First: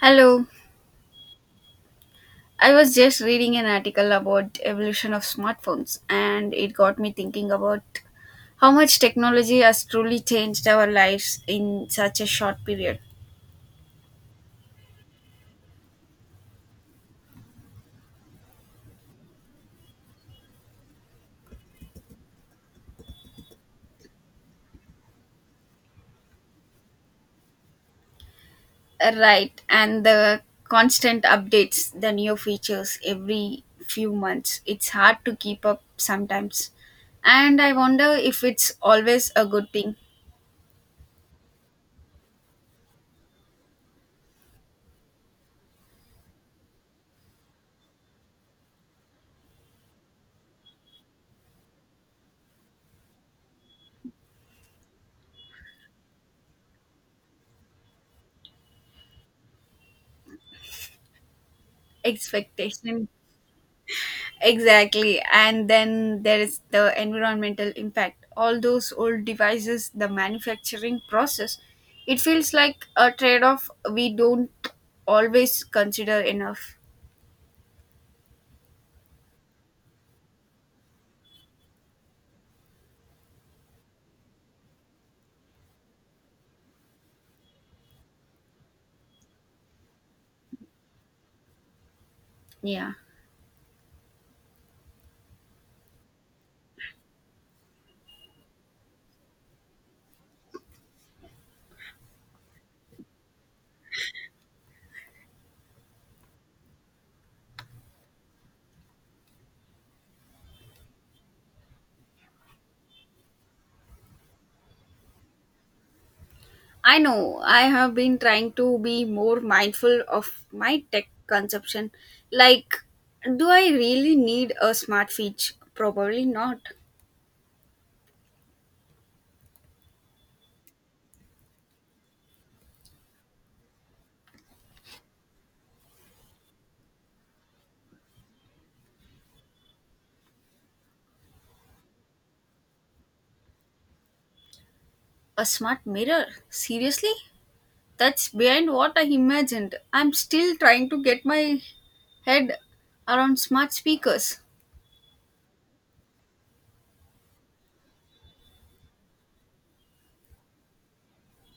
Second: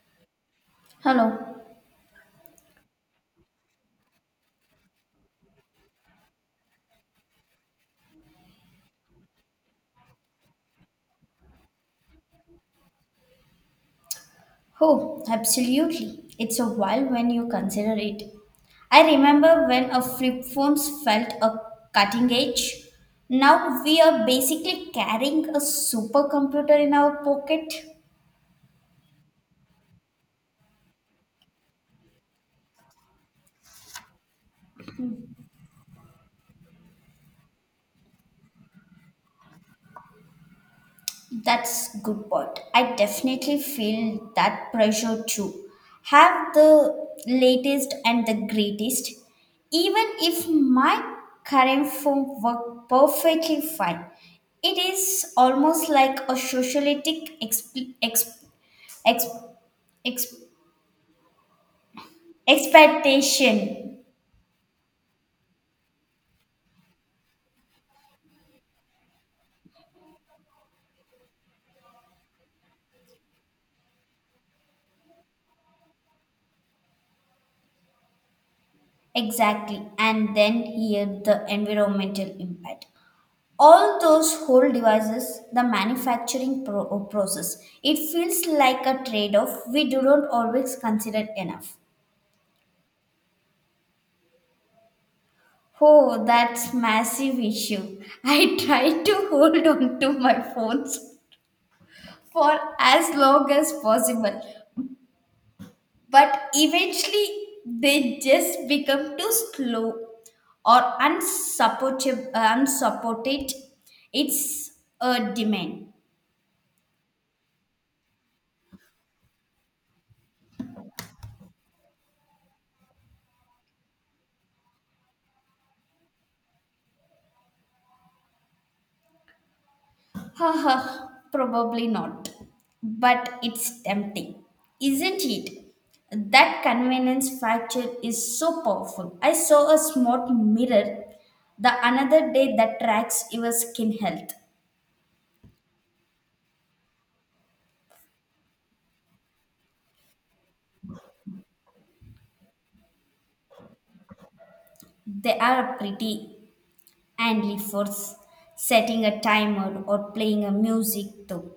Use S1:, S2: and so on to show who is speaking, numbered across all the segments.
S1: Hello.
S2: Hello.
S1: I was just reading an article about evolution of smartphones and it got me thinking about how much technology has truly changed our lives in such a short period.
S2: Oh, absolutely. It's a while when you consider it. I remember when our flip phones felt a cutting edge. Now we are basically carrying a supercomputer in our pocket.
S1: Right, and the constant updates, the new features every few months. It's hard to keep up sometimes. And I wonder if it's always a good thing.
S2: That's good point. I definitely feel that pressure too. Have the latest and the greatest, even if my current form work perfectly fine. It is almost like a socialistic exp- exp-
S1: Expectation.
S2: expectation.
S1: Exactly. And then there is the environmental impact. All those old devices, the manufacturing process, it feels like a trade off we don't always consider enough.
S2: Exactly, and then here the environmental impact. All those whole devices, the manufacturing process. It feels like a trade off we do not always consider enough.
S1: Yeah.
S2: Oh, that's massive issue. I try to hold on to my phones for as long as possible, but eventually they just become too slow or unsupportable unsupported. It's a demand.
S1: I know I have been trying to be more mindful of my tech consumption. Like, do I really need a smart fridge? Probably not.
S2: Haha, probably not. But it's tempting, isn't it? That convenience factor is so powerful. I saw a smart mirror the another day that tracks your skin health.
S1: A smart mirror? Seriously? That's behind what I imagined. I'm still trying to get my head around smart speakers.
S2: They are pretty handy for setting a timer or playing a music too.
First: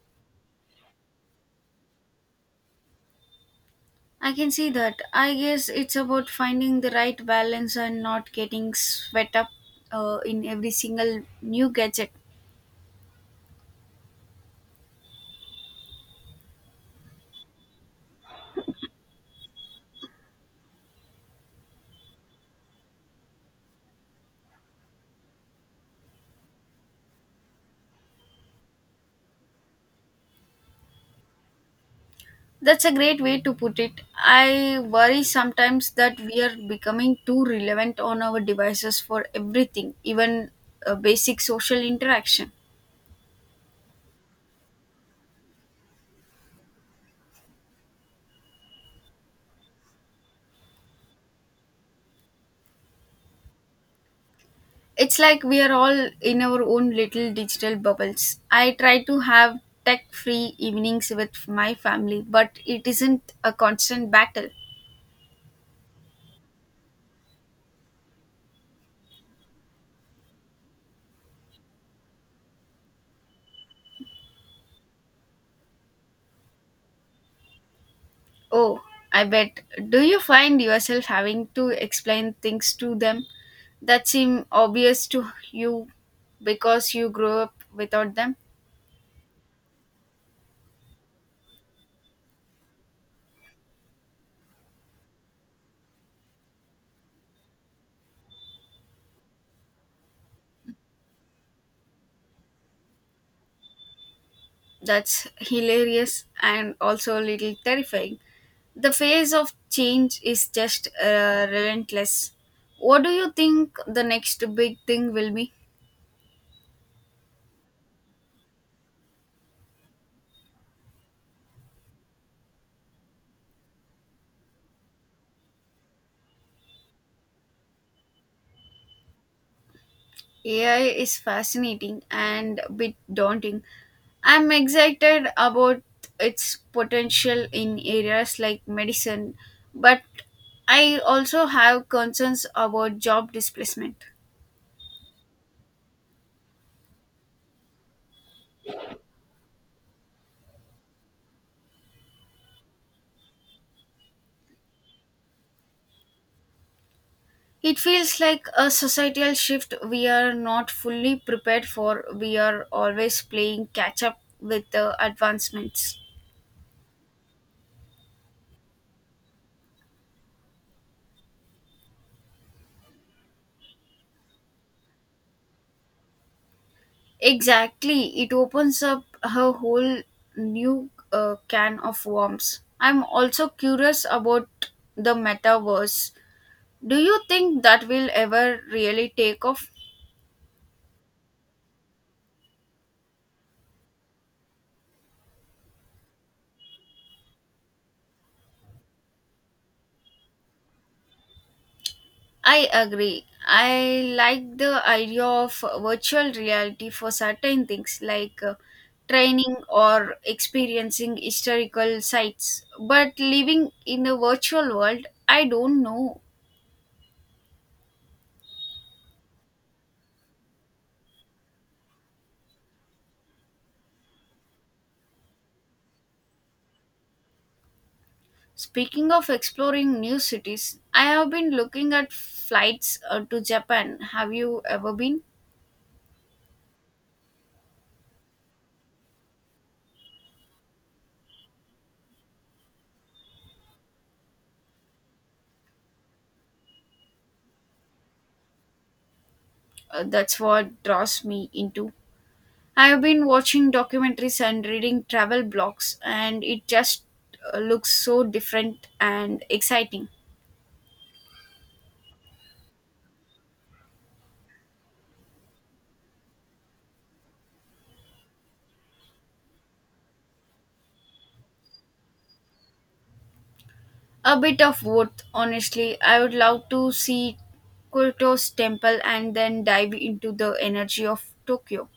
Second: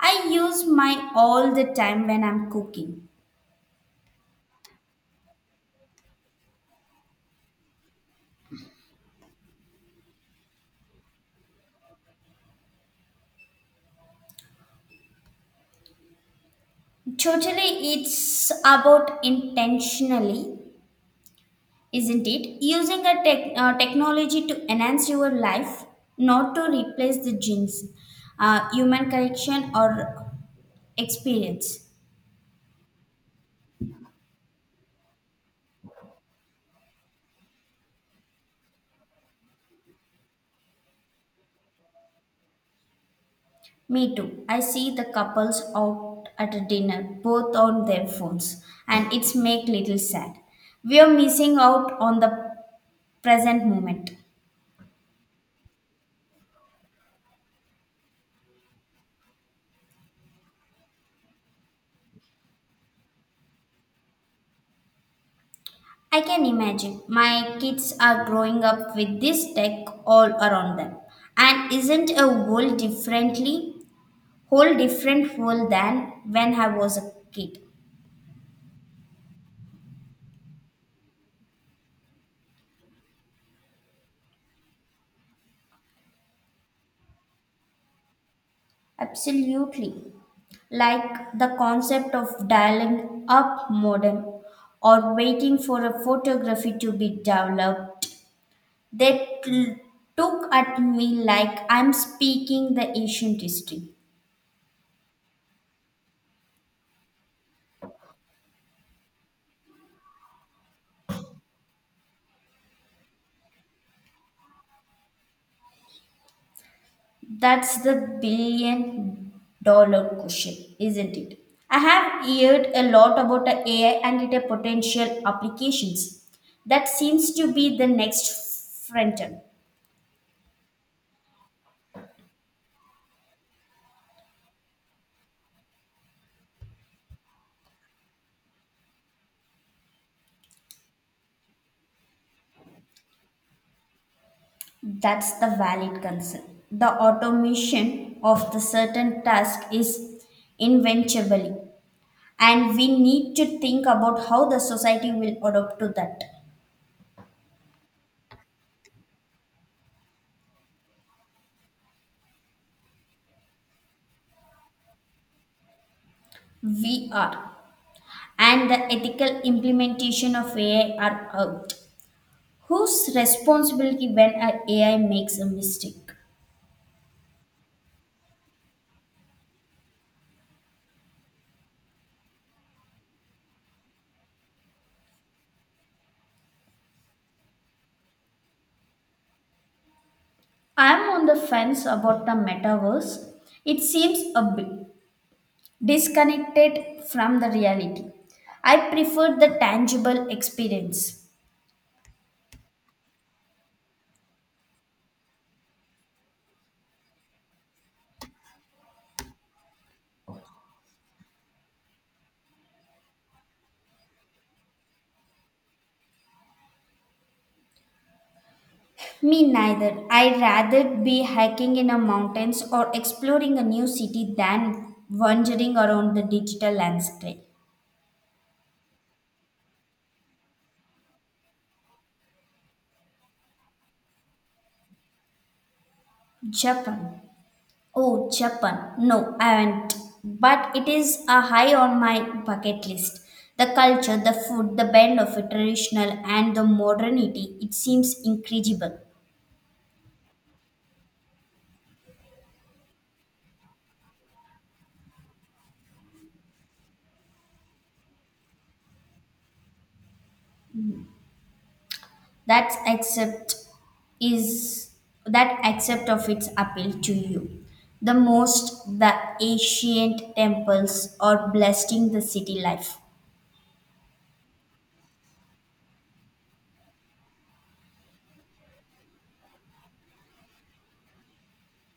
S2: I use mine all the time when I'm cooking.
S1: I can see that. I guess it's about finding the right balance and not getting swept up in every single new gadget.
S2: Totally, it's about intentionally isn't it? Using a technology to enhance your life, not to replace the genes, human connection, or experience.
S1: That's a great way to put it. I worry sometimes that we are becoming too relevant on our devices for everything, even basic social interaction.
S2: Me too. I see the couples out at a dinner, both on their phones, and it's make little sad. We are missing out on the present moment.
S1: It's like we are all in our own little digital bubbles. I try to have tech free evenings with my family, but it isn't a constant battle.
S2: I can imagine my kids are growing up with this tech all around them, and isn't a world differently whole different world than when I was a kid.
S1: Oh, I bet. Do you find yourself having to explain things to them that seem obvious to you because you grew up without them?
S2: Absolutely. Like the concept of dialing up modem or waiting for a photography to be developed. They t- Took at me like I'm speaking the ancient history.
S1: That's hilarious and also a little terrifying. The phase of change is just relentless. What do you think the next big thing will be?
S2: That's the billion dollar question, isn't it? I have heard a lot about the AI and its potential applications. That seems to be the next frontier.
S1: AI is fascinating and a bit daunting. I'm excited about its potential in areas like medicine, but I also have concerns about job displacement.
S2: That's the valid concern. The automation of the certain task is inventively, and we need to think about how the society will adopt to that.
S1: It feels like a societal shift we are not fully prepared for. We are always playing catch up with the advancements.
S2: We are, and the ethical implementation of AI are out. Whose responsibility when an a AI makes a mistake?
S1: Exactly, it opens up a whole new can of worms. I'm also curious about the metaverse. Do you think that will ever really take off?
S2: I'm on the fence about the metaverse. It seems a bit disconnected from the reality. I prefer the tangible experience.
S1: I agree. I like the idea of virtual reality for certain things like training or experiencing historical sites. But living in a virtual world, I don't know.
S2: Me neither. I'd rather be hiking in the mountains or exploring a new city than wandering around the digital landscape.
S1: Speaking of exploring new cities, I have been looking at flights to Japan. Have you ever been?
S2: Japan. Oh, Japan. No, I haven't. But it is a high on my bucket list. The culture, the food, the blend of traditional and the modernity, it seems incredible.
S1: That's what draws me into I've been watching documentaries and reading travel blogs, and it just looks so different and exciting.
S2: That's accept is that accept of its appeal to you, the most, the ancient temples are blessing the city life.
S1: A bit of both, honestly. I would love to see Kyoto's temple and then dive into the energy of Tokyo.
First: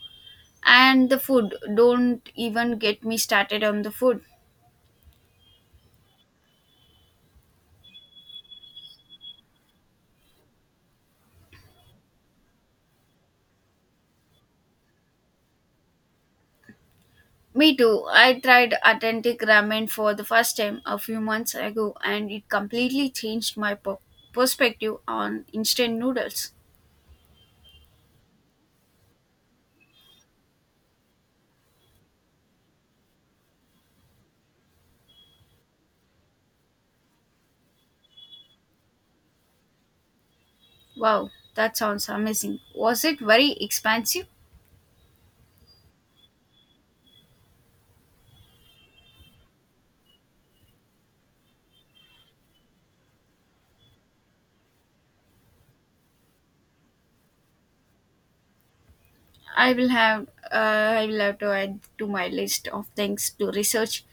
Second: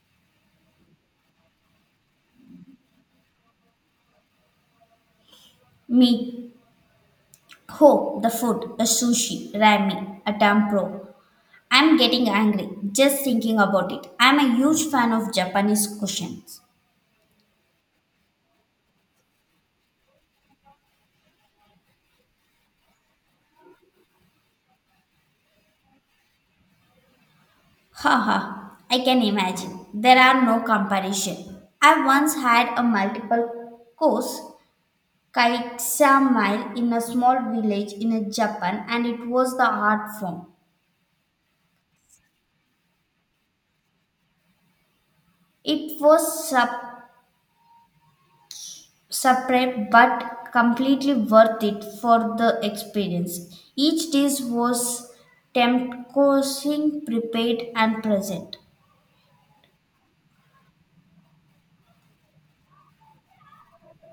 S1: And the food, don't even get me started on the food.
S2: Meat ho, the food, a sushi, ramen, a tampro. I'm getting angry just thinking about it. I'm a huge fan of japanese cuisines.
S1: Me too. I tried authentic ramen for the first time a few months ago, and it completely changed my perspective on instant noodles.
S2: Haha, I can imagine. There are no comparison. I once had a multiple course Kaitsamile in a small village in a Japan, and it was the art form.
S1: Wow, that sounds amazing. Was it very expansive?
S2: It was sup- Separate but completely worth it for the experience. Each dish was tempting, prepared and present.
S1: I will have I will have to add to my list of things to research.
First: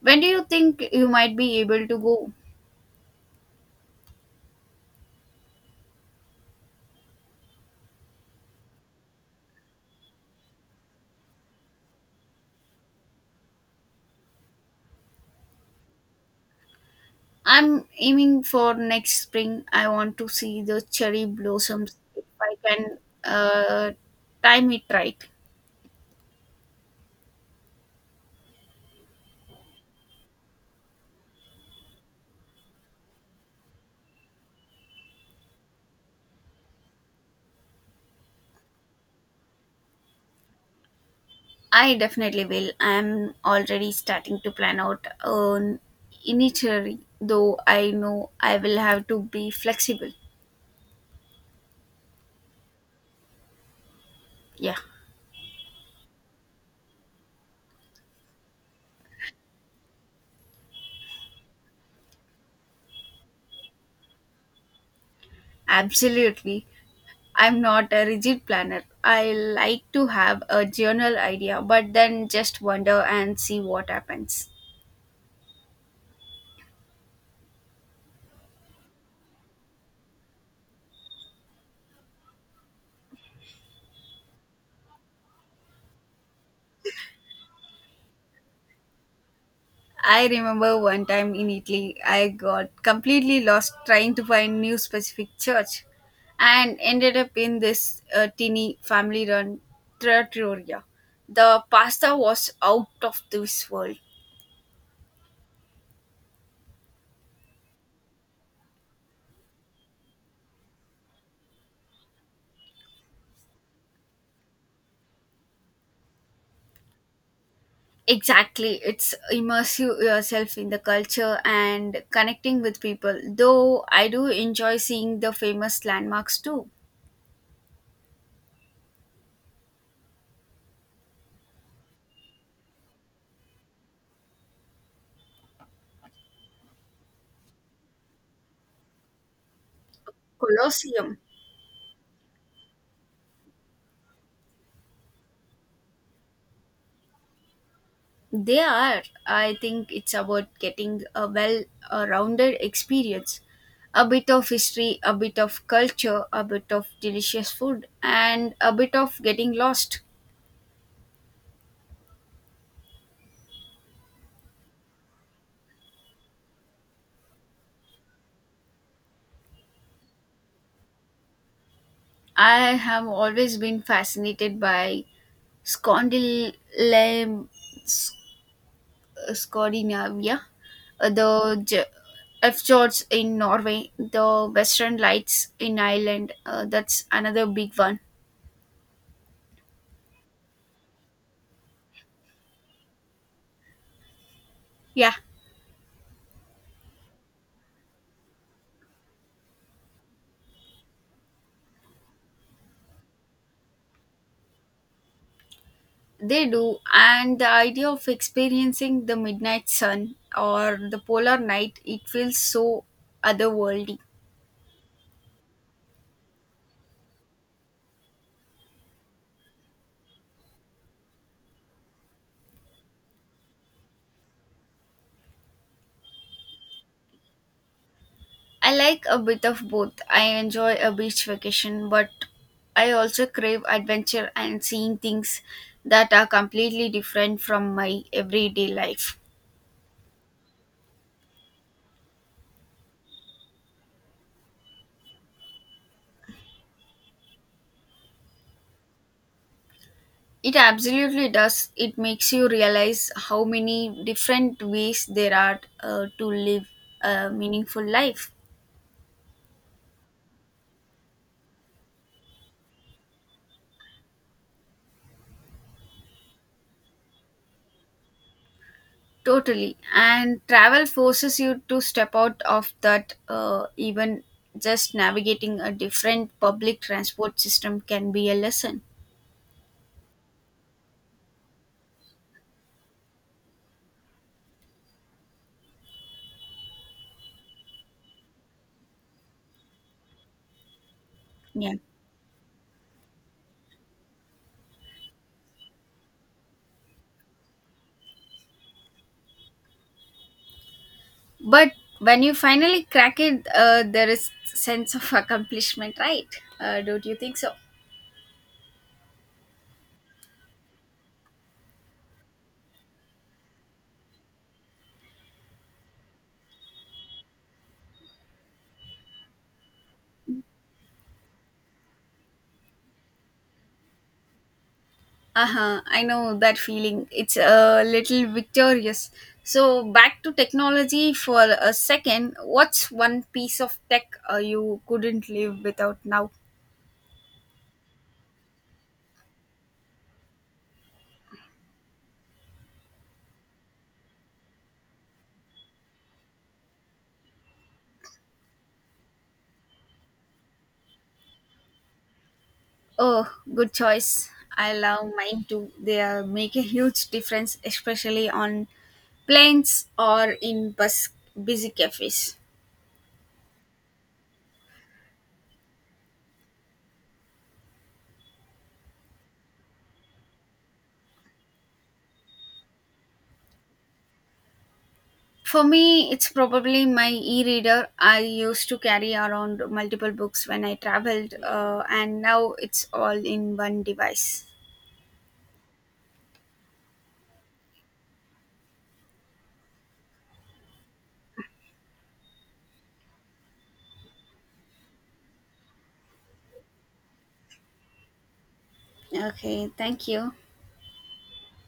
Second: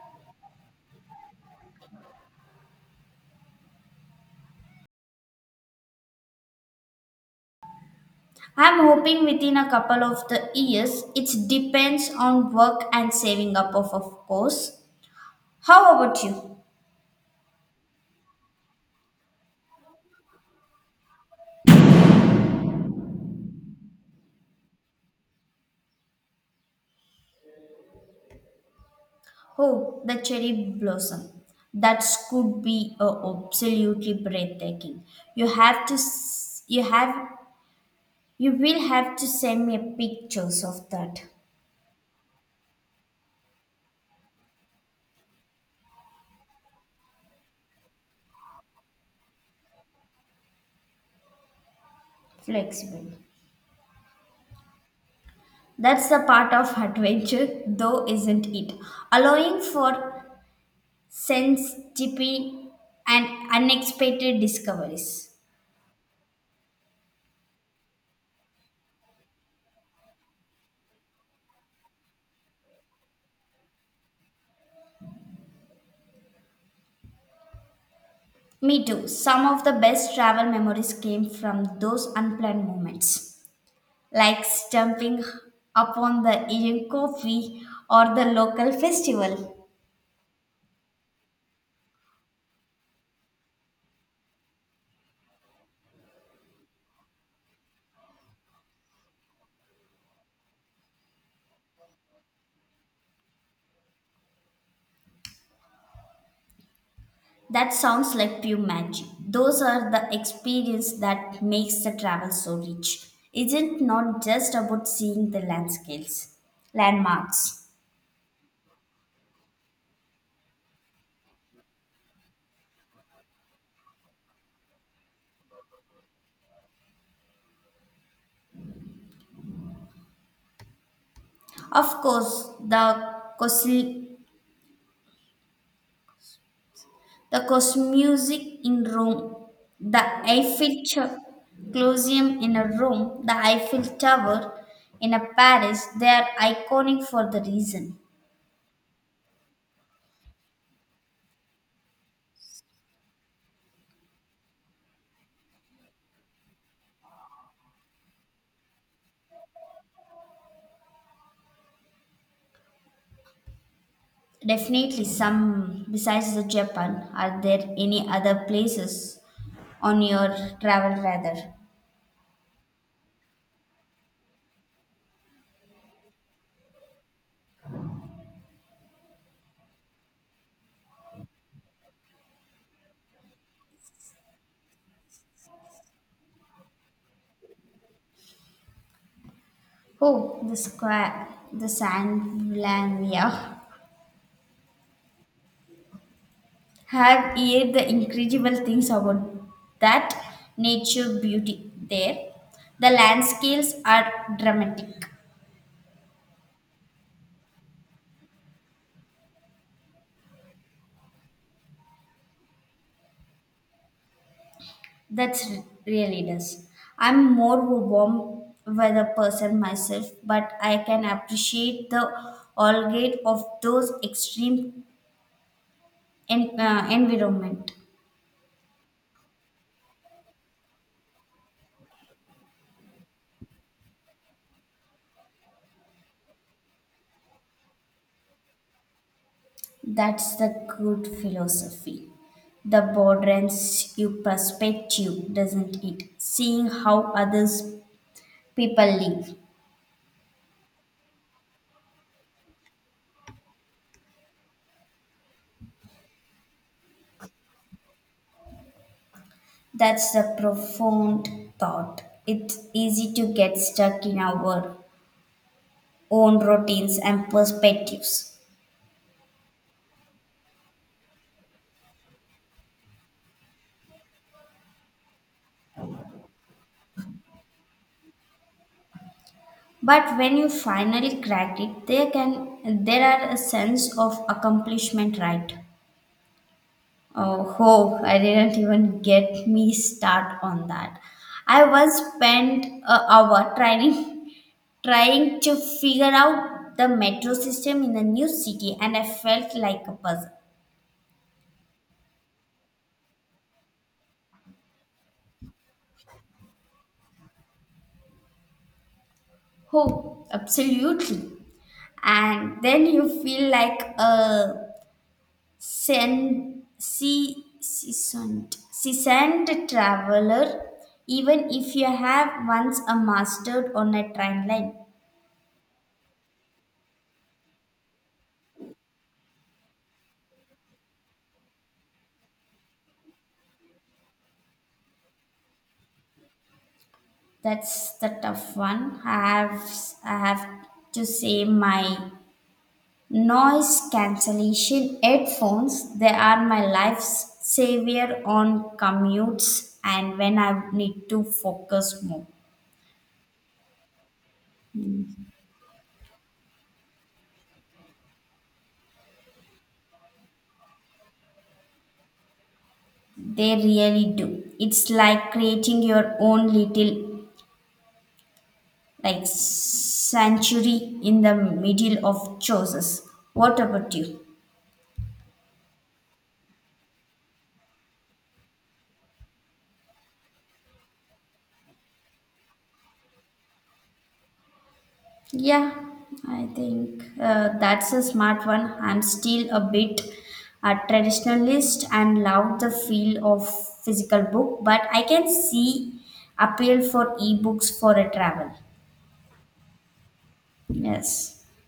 S1: When do you think you might be able to go?
S2: I'm hoping within a couple of the years. It depends on work and saving up of course. How about you?
S1: I'm aiming for next spring. I want to see the cherry blossoms if I can uh, time it right.
S2: Oh, the cherry blossom. That could be absolutely breathtaking. You have to, s- you have, you will have to send me pictures of that.
S1: I definitely will. I'm already starting to plan out an initially, though I know I will have to be flexible.
S2: Flexible.
S1: Yeah,
S2: That's the part of adventure, though, isn't it? Allowing for sensitivity and unexpected discoveries.
S1: absolutely. I'm not a rigid planner. I like to have a general idea, but then just wander and see what happens.
S2: Me too. Some of the best travel memories came from those unplanned moments. Like stumping upon the Indian coffee or the local festival.
S1: I remember one time in Italy, I got completely lost trying to find new specific church and ended up in this teeny family run trattoria. The pasta was out of this world.
S2: That sounds like pure magic. Those are the experience that makes the travel so rich. Isn't not just about seeing the landscapes, landmarks.
S1: Exactly. It's immersive yourself in the culture and connecting with people. Though I do enjoy seeing the famous landmarks too.
S2: Of course, the Cosmusic in Rome, the Eiffel
S1: Colosseum.
S2: Cho- Colosseum in a Rome, the Eiffel Tower in a Paris, they are iconic for the reason.
S1: They are. I think it's about getting a well rounded experience. A bit of history, a bit of culture, a bit of delicious food, and a bit of getting lost.
S2: Definitely some besides the Japan. Are there any other places on your travel rather?
S1: I have always been fascinated by scondyl Scandinavia, uh, the J- fjords in Norway, the Western Lights in Ireland. That's another big one.
S2: Oh, the square, the Sandlandia.
S1: Yeah,
S2: Have heard the incredible things about that nature beauty there. The landscapes are dramatic.
S1: they do. And the idea of experiencing the midnight sun or the polar night, it feels so otherworldly.
S2: Really does. I'm more warm weather person myself, but I can appreciate the all gate of those extreme environment.
S1: I like a bit of both. I enjoy a beach vacation, but I also crave adventure and seeing things that are completely different from my everyday life.
S2: That's the good philosophy. The broadens your perspective, doesn't it? Seeing how others people live.
S1: It absolutely does. It makes you realize how many different ways there are to live a meaningful life.
S2: That's a profound thought. It's easy to get stuck in our own routines and perspectives.
S1: Totally. And travel forces you to step out of that, even just navigating a different public transport system can be a lesson.
S2: But when you finally crack it, there can there are a sense of accomplishment, right? Oh, oh, I didn't even get me start on that. I
S1: Yeah.
S2: once spent an hour trying to figure out the metro system in a new city, and I felt like a puzzle.
S1: But when you finally crack it, there is sense of accomplishment, right? Don't you think so?
S2: Oh, absolutely. And then you feel like a seasoned traveler, even if you have once a mastered on a train line.
S1: Uh-huh. I know that feeling, it's a little victorious. So back to technology for a second, what's one piece of tech you couldn't live without now?
S2: That's the tough one. I have to say my noise cancellation headphones. They are my life's savior on commutes and when I need to focus more.
S1: Oh, good choice. I love mine too, they make a huge difference, especially on planes or in busy cafes.
S2: They really do. It's like creating your own little like sanctuary in the middle of choices. What about you?
S1: For me, it's probably my e reader. I used to carry around multiple books when I traveled, and now it's all in one device.
S2: Yeah, I think that's a smart one. I'm still a bit a traditionalist and love the feel of physical book, but I can see appeal for ebooks for a travel.
S1: Okay, thank you.
S2: Yes.